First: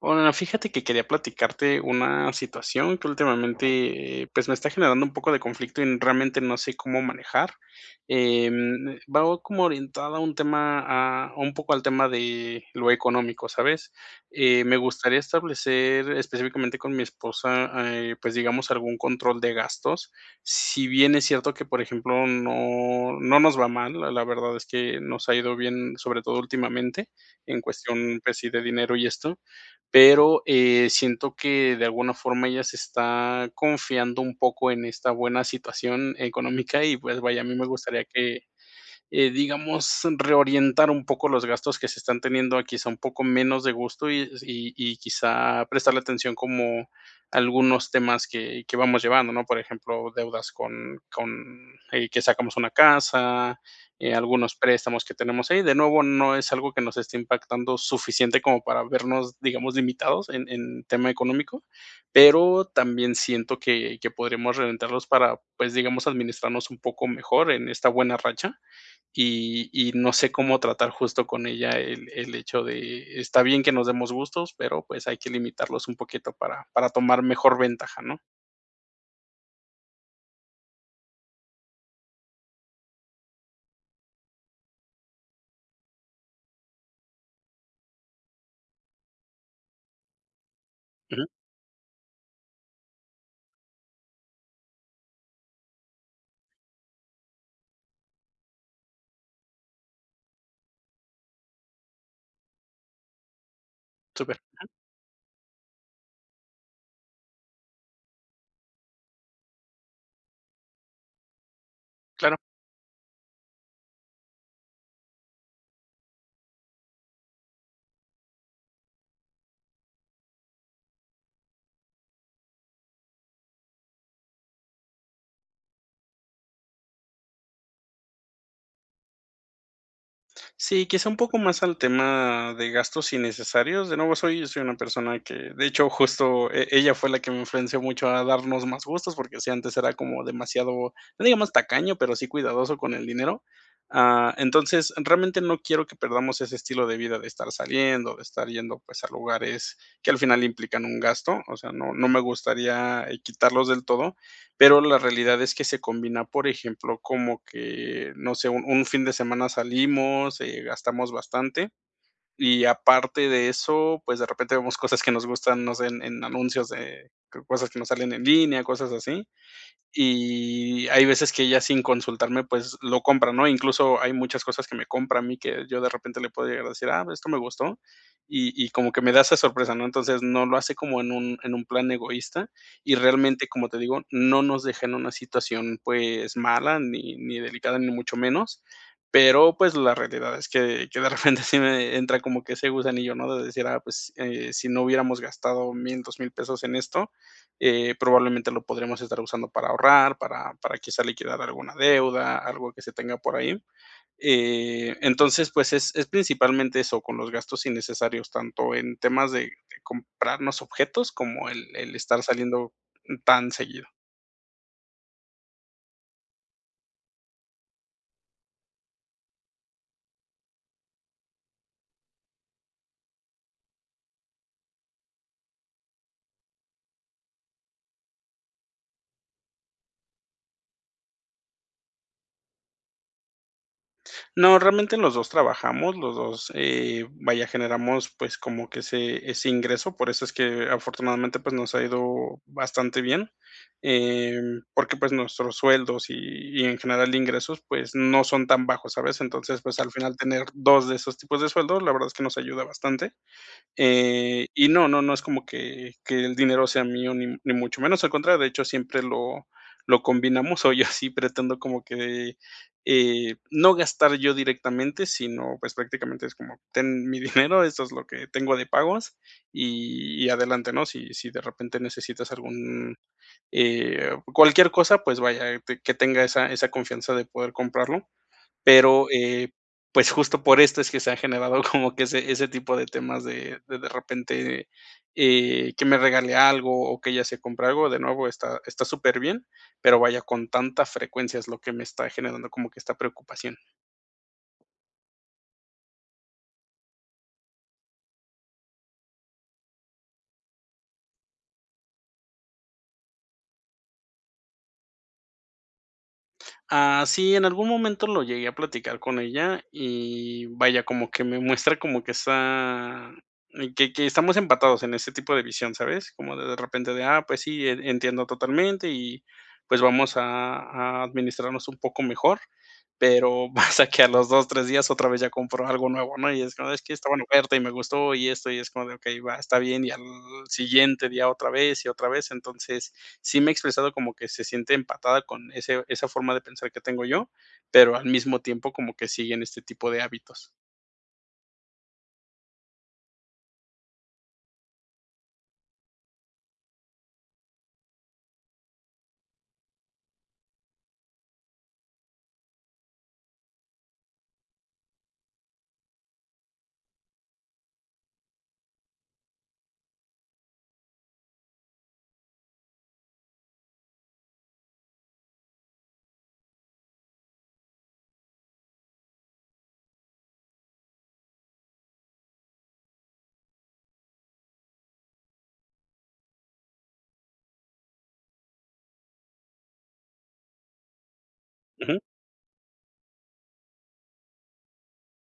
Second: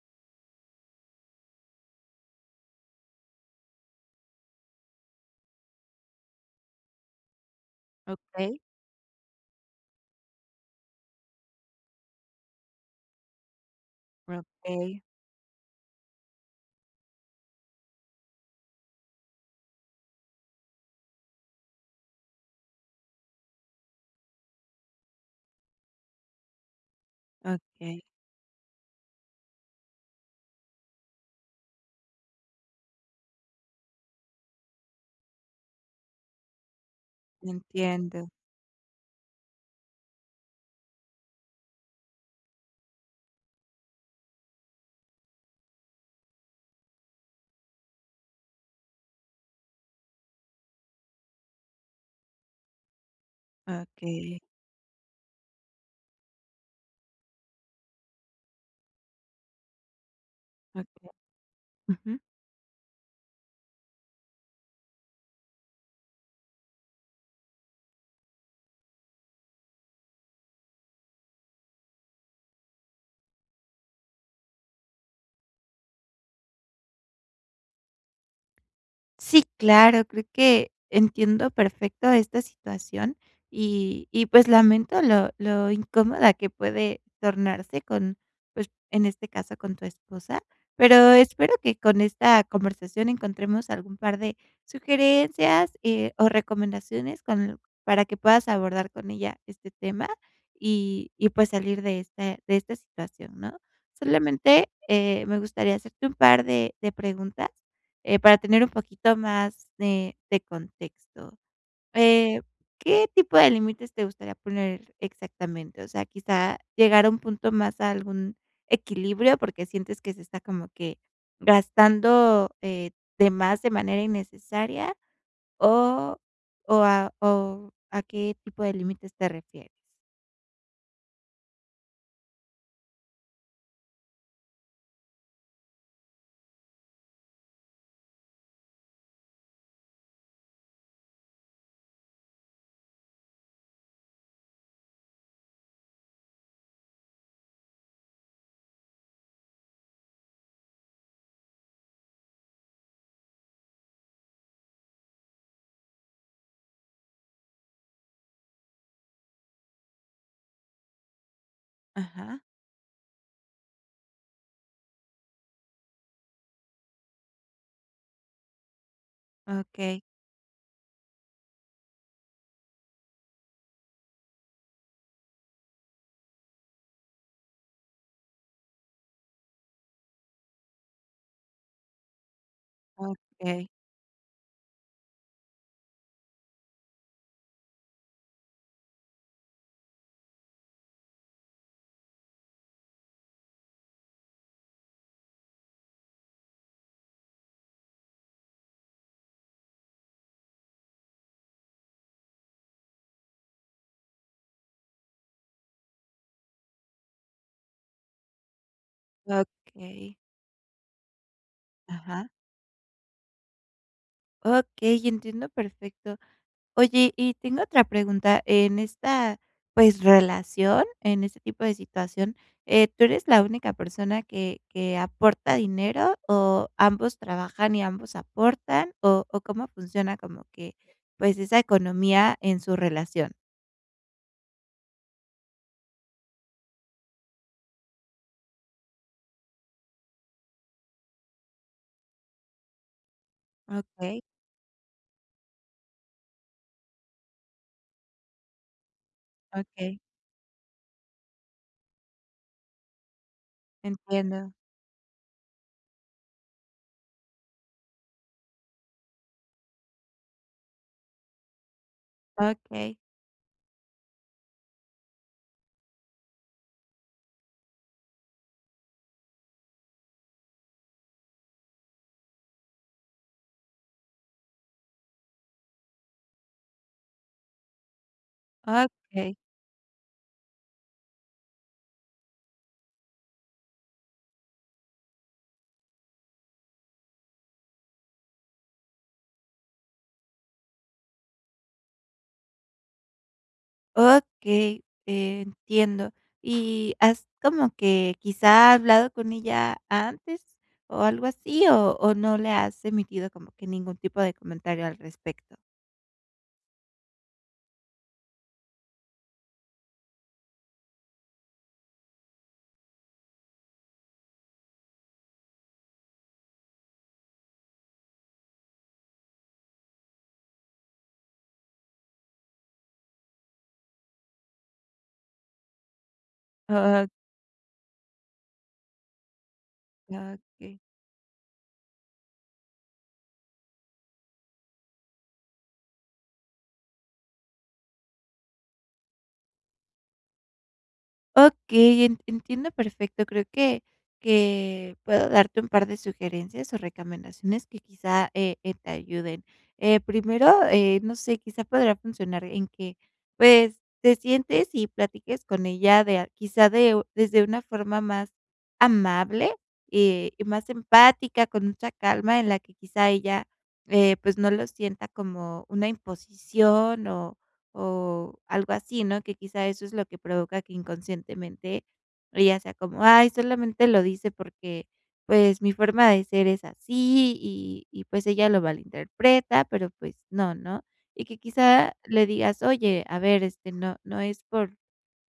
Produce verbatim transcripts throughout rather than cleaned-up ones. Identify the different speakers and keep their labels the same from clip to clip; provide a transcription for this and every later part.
Speaker 1: Bueno, fíjate que quería platicarte una situación que últimamente, pues, me está generando un poco de conflicto, y realmente no sé cómo manejar. Eh,
Speaker 2: Okey.
Speaker 1: va como orientada a un tema a a un poco al tema de lo económico, ¿sabes? Eh, me
Speaker 2: Okey.
Speaker 1: gustaría establecer específicamente con mi esposa, eh, pues, digamos, algún control de gastos. Si bien es cierto que, por ejemplo, no no nos va mal, la la verdad es que nos ha ido bien, sobre todo últimamente, en
Speaker 2: Okey.
Speaker 1: cuestión, pues sí, de dinero y esto, pero, eh, siento que de alguna forma ella se está confiando un poco en esta buena situación económica. Y, pues, vaya, a mí me gustaría
Speaker 2: Entiendo.
Speaker 1: que, eh, digamos, reorientar un poco los gastos que se están teniendo a, quizá, un poco menos de gustos, y s y y, quizá, prestarle atención como a algunos temas que que vamos llevando, ¿no? Por ejemplo, deudas con con, eh, que sacamos una casa, eh,
Speaker 2: Okey.
Speaker 1: algunos préstamos que tenemos ahí. De nuevo, no es que nos esté impactando suficiente como para vernos, digamos, limitados en en tema
Speaker 2: Okey.
Speaker 1: económico,
Speaker 2: Ujú.
Speaker 1: pero también siento que que podríamos reventarlos para, pues, digamos, administrarnos un poco mejor en esta buena racha. Y y no sé cómo tratar justo con ella el el hecho de: "Está bien que nos demos gustos, pero, pues, hay que limitarlos un poquito para para tomar mejor ventaja", ¿no?
Speaker 2: Sí, claro, creo que entiendo perfecto esta situación, y y, pues lamento lo lo incómoda que puede tornarse con, pues, en este caso con tu esposa. Pero
Speaker 1: Ujú.
Speaker 2: espero que con esta conversación encontremos algún par de sugerencias, eh, o recomendaciones con l para que puedas abordar con ella este tema, y y pues salir de este de esta situación, ¿no?
Speaker 1: Súper.
Speaker 2: Solamente, eh, me gustaría hacerte un par de de preguntas, eh, para tener un poquito más de, de contexto.
Speaker 1: Claro.
Speaker 2: Eh, ¿qué tipo de límites te gustaría poner exactamente? O sea, quizá llegar a un punto más a algún equilibrio, porque sientes que se está como que gastando, eh, de más de manera innecesaria, o o a o, ¿a qué tipo de límites te refieres?
Speaker 1: Sí, quizá un poco más al tema de gastos innecesarios. De nuevo soy soy una persona que de hecho, justo e ella fue la que me influenció mucho a darnos más gustos. Porque si antes era como demasiado, no digamos tacaño, pero sí cuidadoso con el dinero. Ah, entonces, realmente no quiero que perdamos ese estilo de vida de estar saliendo, de estar yendo, pues, a lugares que al final implican un gasto. O sea, no no me gustaría, eh, quitarlos del todo, pero la realidad es que se combina, por ejemplo, como que no sé, un un fin de semana salimos, eh, gastamos bastante.
Speaker 2: Ajá.
Speaker 1: Y aparte de eso, pues, de repente vemos cosas que nos gustan, no sé, en en anuncios de creo cosas que nos salen en línea, cosas así.
Speaker 2: Okey.
Speaker 1: Y hay veces que ya sin consultarme, pues, lo compra, ¿no? Incluso, hay muchas cosas que me compra a mí que yo de repente le puedo llegar a decir: "Ah, esto me gustó", y y como que me da esa sorpresa, ¿no? Entonces, no lo hace como en un en un plan egoísta. Y realmente, como
Speaker 2: Okey.
Speaker 1: te digo, no nos deja en una situación, pues, mala ni ni delicada, ni mucho menos. Pero, pues, la realidad es que yo de repente sí me entra como que ese gusanillo, ¿no? De decir, ah, pues, eh, si no hubiéramos gastado mil dos mil pesos en esto, eh, probablemente lo podríamos estar usando para ahorrar, para para quizás liquidar alguna deuda, algo que se tenga por ahí. Eh, entonces, pues, es es principalmente eso, con los gastos innecesarios, tanto en temas de de
Speaker 2: Okey.
Speaker 1: comprarnos objetos como el el estar
Speaker 2: Ajá.
Speaker 1: saliendo tan seguido.
Speaker 2: Okey, entiendo perfecto. Oye, y tengo otra pregunta, en esta, pues, relación, en este tipo de situación, eh, ¿tú eres la única persona que que aporta dinero, o ambos trabajan y ambos aportan? O o cómo funciona como que, pues, esa economía en su relación.
Speaker 1: No, realmente los dos trabajamos, los dos, eh, vaya, generamos, pues, como que ese ese ingreso, por eso es que afortunadamente, pues, nos ha ido bastante bien.
Speaker 2: Okey.
Speaker 1: Em, porque, pues, nuestros sueldos, y y en general de ingresos, pues, no son tan bajos, ¿sabes? Entonces, pues, al
Speaker 2: Okey.
Speaker 1: final tener dos de esos tipos de sueldos, la verdad es que nos ayuda bastante. Eh,
Speaker 2: Entiendo.
Speaker 1: y no, no, no es como que que el dinero sea mío ni mu ni mucho menos, al contrario, de hecho, siempre lo lo combinamos. O yo así pretendo como que,
Speaker 2: Okey.
Speaker 1: eh, no gastar yo directamente, sino, pues, prácticamente es como: "Ten mi dinero, eso es lo que tengo de pagos y adelante, ¿no? Si si de repente necesitas algún, eh, cualquier cosa", pues, vaya, que tenga esa esa confianza de poder comprarlo. Pero,
Speaker 2: Okey.
Speaker 1: eh, pues, justo por esto es que se ha generado como que ese ese tipo de temas de de repente, eh, que me regale algo, o que ella se compre algo, de nuevo está está súperbien, pero vaya, con tanta frecuencia es lo que me está generando como que esta preocupación.
Speaker 2: Okey, entiendo. Y, ¿has como que, quizá, ha hablado con ella antes o algo así. O o no le has emitido como que ningún tipo de comentario al respecto?
Speaker 1: Ah, sí. En algún momento lo llegué a platicar con ella, y vaya, como que me muestra, como que esa eh, que que estamos empatados en ese tipo de visión, ¿sabes? Como de de repente, de: "Ah, pues sí, e entiendo totalmente. Y, pues vamos a a administrarnos un poco mejor". Pero, pasa que a los dos, tres días, otra vez, ya compró algo nuevo, ¿no? Y, es: "No, es que
Speaker 2: Ah.
Speaker 1: estaba en oferta y me gustó, y esto". Y es como de: "Okey, va, está bien". Y al
Speaker 2: Okey.
Speaker 1: siguiente día, otra vez y otra vez. Entonces, sí me ha expresado, como que se siente empatada con ese esa forma de pensar que tengo yo, pero al mismo tiempo, como que sigue en este tipo de hábitos.
Speaker 2: Okey, en entiendo perfecto. Creo que que puedo darte un par de sugerencias o recamendaciones, que quizá, eh eh, te ayuden. Eh, primero, eh, no sé, quizá podría funcionar, en que, pues, te sientes y platiques con ella de a quizá de u desde una forma más amable y más empática. Con mucha calma, en la que, quizá, ella, eh, pues, no lo sienta como una imposición o o algo así, ¿no? Que quizá, eso es lo que provoca, que inconscientemente, ella sea como: "Ay, solamente lo dice porque, pues, mi forma de ser es así. Y y pues ella lo malinterpreta". Pero, pues no, ¿no? Y que quizá,
Speaker 1: Ujú.
Speaker 2: le digas: "Oye, a ver, este, no no es por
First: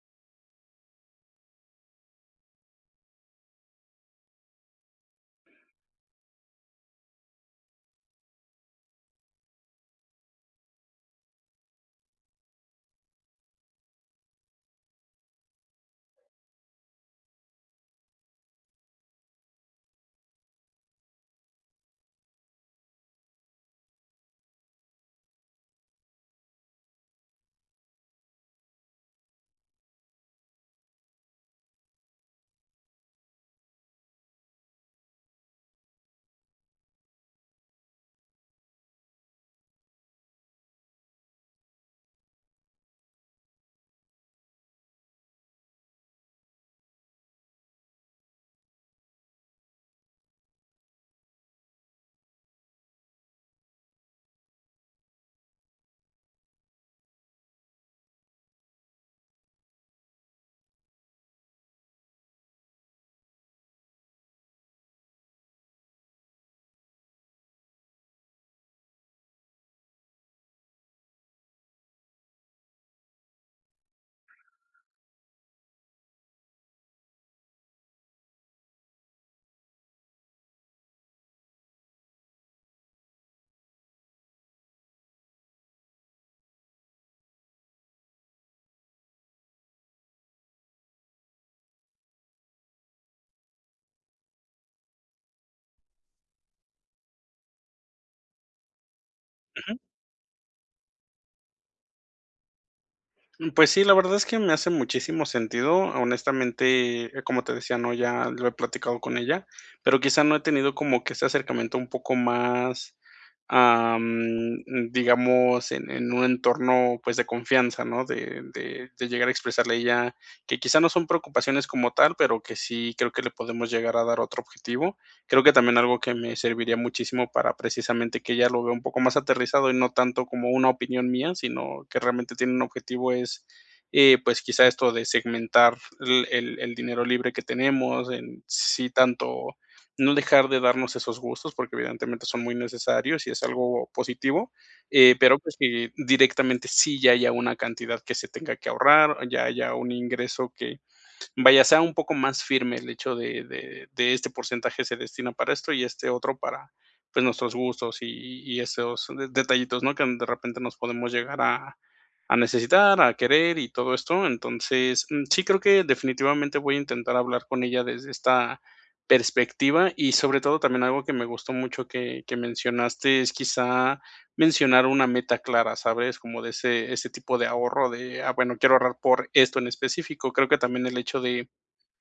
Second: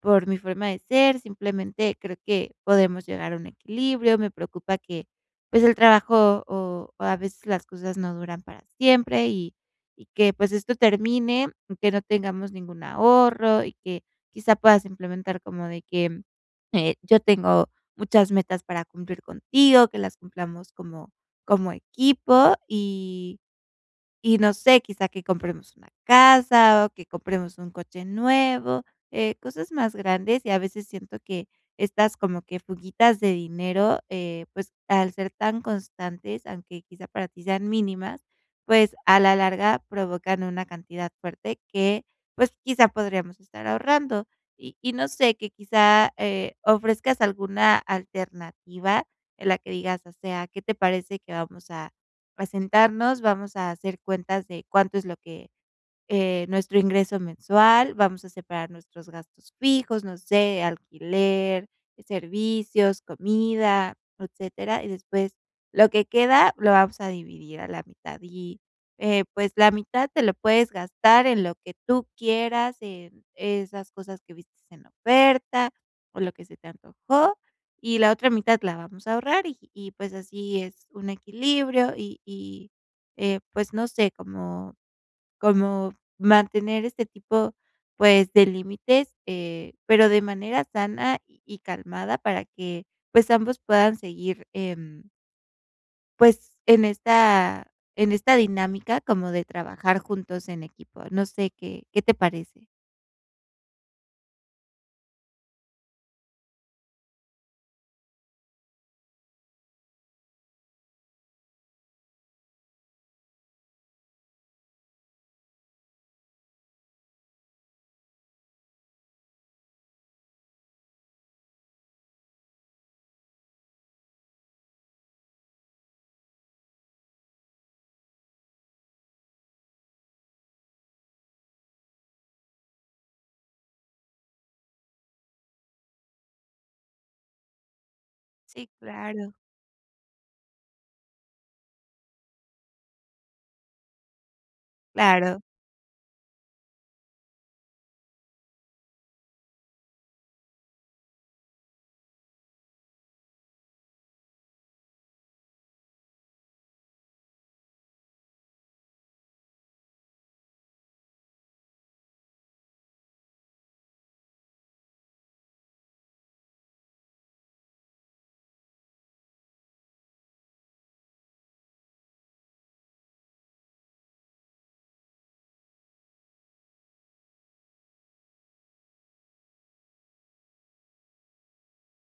Speaker 2: por mi forma de ser, simplemente creo que podemos llegar a un equilibrio. Me preocupa que, pues, el trabajo, o a veces las cosas, no duran para siempre. Y y que, pues, esto termine, que no tengamos ningún ahorro". Y que, quizá puedas implementar como de que: "Eh, yo tengo muchas metas para cumplir contigo. Que las cumplamos como como equipo. Y y no sé, quizá, que compremos una casa, o que compremos un coche nuevo. Eh, cosas más grandes. Y, a veces siento, que estas, como que fuguitas de dinero, eh, pues al ser tan constantes, aunque quizá para ti sean mínimas, pues, a la larga, provocan una cantidad fuerte, que, pues quizá, podríamos estar ahorrando". Y y, no sé, que quizá, eh, ofrezcas alguna alternativa, en la que digas: "O sea, qué te parece que vamos a a sentarnos. Vamos a hacer cuentas de cuánto es lo que, eh, nuestro ingreso mensual. Vamos a separar nuestros gastos fijos, no sé, alquiler, servicios, comida, etcétera. Y después, lo que queda, lo vamos a dividir a la mitad. Y, eh, pues, la mitad, te lo puedes gastar en lo que tú quieras. En esas cosas que vistes en oferta, o lo que se te antojó. Y la otra mitad, la vamos a ahorrar. Y y, pues así, es un equilibrio. Y y, eh, pues no sé, como como mantener este tipo, pues, de límites". Eh, pero de manera sana y calmada, para que pues, ambos puedan seguir, em pues en esta en esta dinámica, como de
Speaker 1: Ujú.
Speaker 2: trabajar juntos en equipo. No sé, ¿qué, qué te parece?
Speaker 1: Mm, pues sí, la verdad es que me hace muchísimo sentido. Honestamente, eh, como te decía, ¿no?, ya lo he platicado con ella, pero quizá no he tenido como que ese acercamiento un poco más, am, mm, digamos, en en un entorno, pues, de confianza, ¿no?, de de de llegar a expresarle a ella, que quizá no son preocupaciones como tal, pero que sí creo que le podemos llegar a dar otro objetivo. Creo que también algo que me serviría muchísimo para precisamente que ella lo vea un poco más aterrizado, y no tanto como una opinión mía, sino que realmente tiene un objetivo es, eh, pues, quizá esto de segmentar l el el dinero libre que tenemos, en
Speaker 2: Sí,
Speaker 1: sí
Speaker 2: claro
Speaker 1: tanto, no dejar de darnos esos gustos, porque evidentemente son muy necesarios y es algo positivo, eh, pero,
Speaker 2: Claro.
Speaker 1: pues, que directamente sí ya haya una cantidad que se tenga que ahorrar, ya haya un ingreso que, vaya, sea un poco más firme el hecho de de de, este porcentaje se destina para esto y este otro para, pues, nuestros gustos y y esos de detallitos, ¿no?, que de repente nos podemos llegar a a necesitar, a querer y todo esto, entonces, mm, sí creo que definitivamente voy a intentar hablar con ella desde esta perspectiva, y sobre todo también algo que me gustó mucho que que mencionaste es quizá mencionar una meta clara, ¿sabes?, como de ese ese tipo de ahorro de: "Ah, bueno, quiero ahorrar por esto en específico". Creo que también el hecho de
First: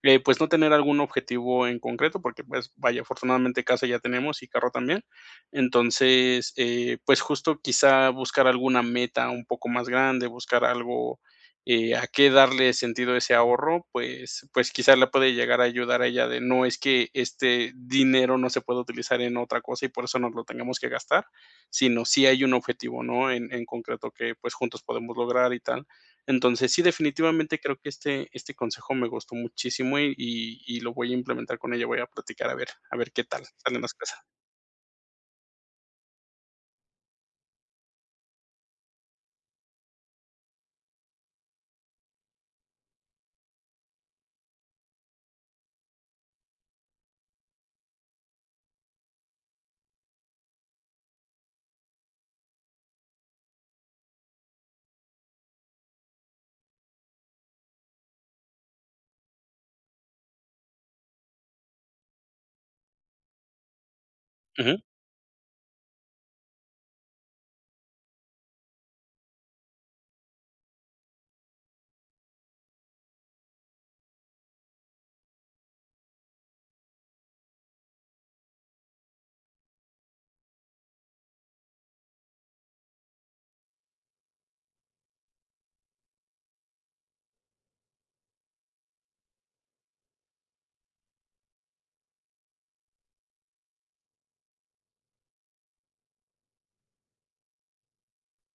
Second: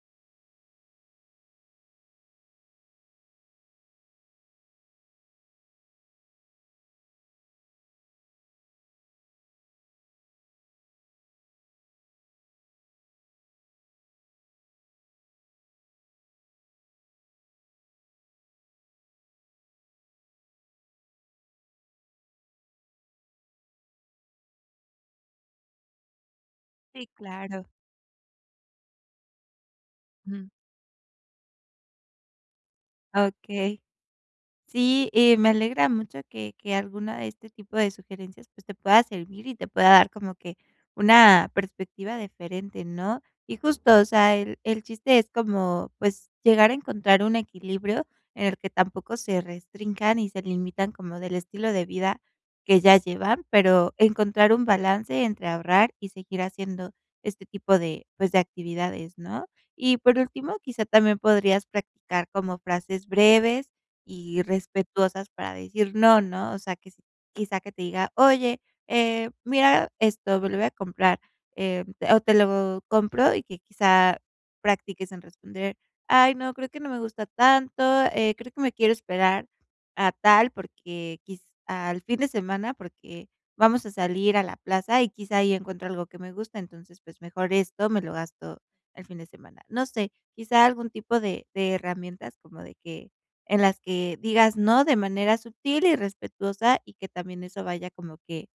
Speaker 1: de, pues, no tener algún objetivo en concreto, porque, pues, vaya, afortunadamente casa ya tenemos y carro también, entonces, eh, pues, justo quizá buscar alguna meta un poco más grande, buscar algo, eh, a qué darle sentido a ese ahorro, pues, pues, quizá le puede llegar a ayudar a ella de, no es que este dinero no se pueda utilizar en otra cosa y por eso nos lo tenemos que gastar, sino sí hay un objetivo, ¿no?, en en concreto que, pues, juntos podemos lograr y tal. Entonces, sí,
Speaker 2: Sí,
Speaker 1: definitivamente
Speaker 2: claro.
Speaker 1: creo que este este consejo me gustó muchísimo y
Speaker 2: Ujú.
Speaker 1: y y lo voy a implementar con ella, voy a platicar a ver a ver qué tal
Speaker 2: Okey.
Speaker 1: salen las cosas.
Speaker 2: Sí, y me alegra mucho que que alguna de este tipo de sugerencias, pues, te pueda servir y te pueda dar como que una perspectiva diferente, ¿no?, y justo, o sea, el el chiste es como, pues, llegar a encontrar un equilibrio en el que tampoco se restrinjan y se limitan como del estilo de vida que ya llevan, pero encontrar un balance entre ahorrar y seguir haciendo este tipo de, pues, de actividades, ¿no?, y por último, quizá también podrías practicar como frases breves y
Speaker 1: Ujú.
Speaker 2: respetuosas para decir no, ¿no?, o sea que s quizá que te diga: "Oye, eh, mira esto, me lo voy a comprar", eh, o "Te lo compro", y que quizá practiques en responder: "Ay no, creo que no me gusta tanto, eh, creo que me quiero esperar a tal porque quiz al fin de semana porque vamos a salir a la plaza y quizá ahí encuentro algo que me gusta entonces, pues, mejor esto me lo gasto el fin de semana". No sé, quizá algún tipo de de herramientas como de que en las que digas no, de manera sutil y respetuosa y que también eso vaya como que,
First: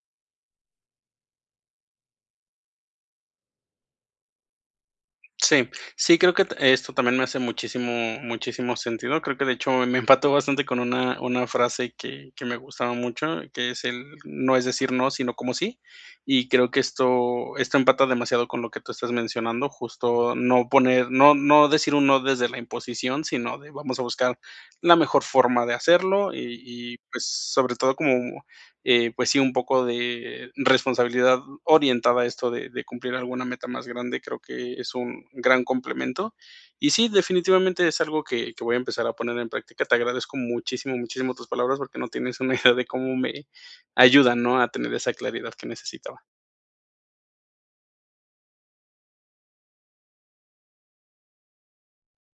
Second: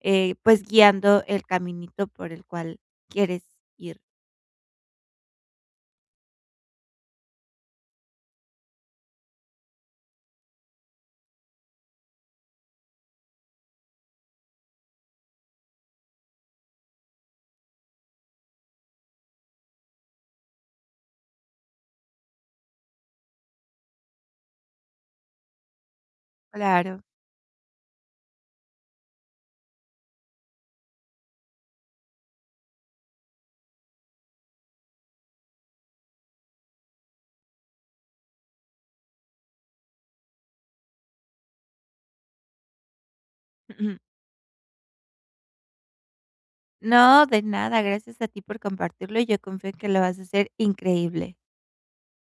Speaker 2: eh, pues, guiando el caminito por el cual quieres ir.
Speaker 1: Sí. Sí, creo, que t esto también me hace muchísimo muchísimo sentido, creo que de hecho me empató bastante con una una frase que que me gustaba mucho, que es el: "No es decir no, sino como sí". Y creo que esto esto empata demasiado con lo que tú estás mencionando, justo no poner no no decir un no desde la imposición, sino de vamos a buscar la mejor forma de hacerlo y y,
Speaker 2: Claro.
Speaker 1: pues, sobre todo como, eh, pues, sí, un poco de responsabilidad orientada a esto de de cumplir alguna meta más grande, creo que es un gran complemento. Y sí, definitivamente es algo que que voy a empezar a poner en práctica. Te agradezco muchísimo, muchísimo tus palabras porque no tienes una idea de cómo me ayudan, ¿no?, a tener esa claridad que necesitaba.
Speaker 2: No, de nada, gracias a ti por compartirlo, yo confío en que lo vas a hacer increíble.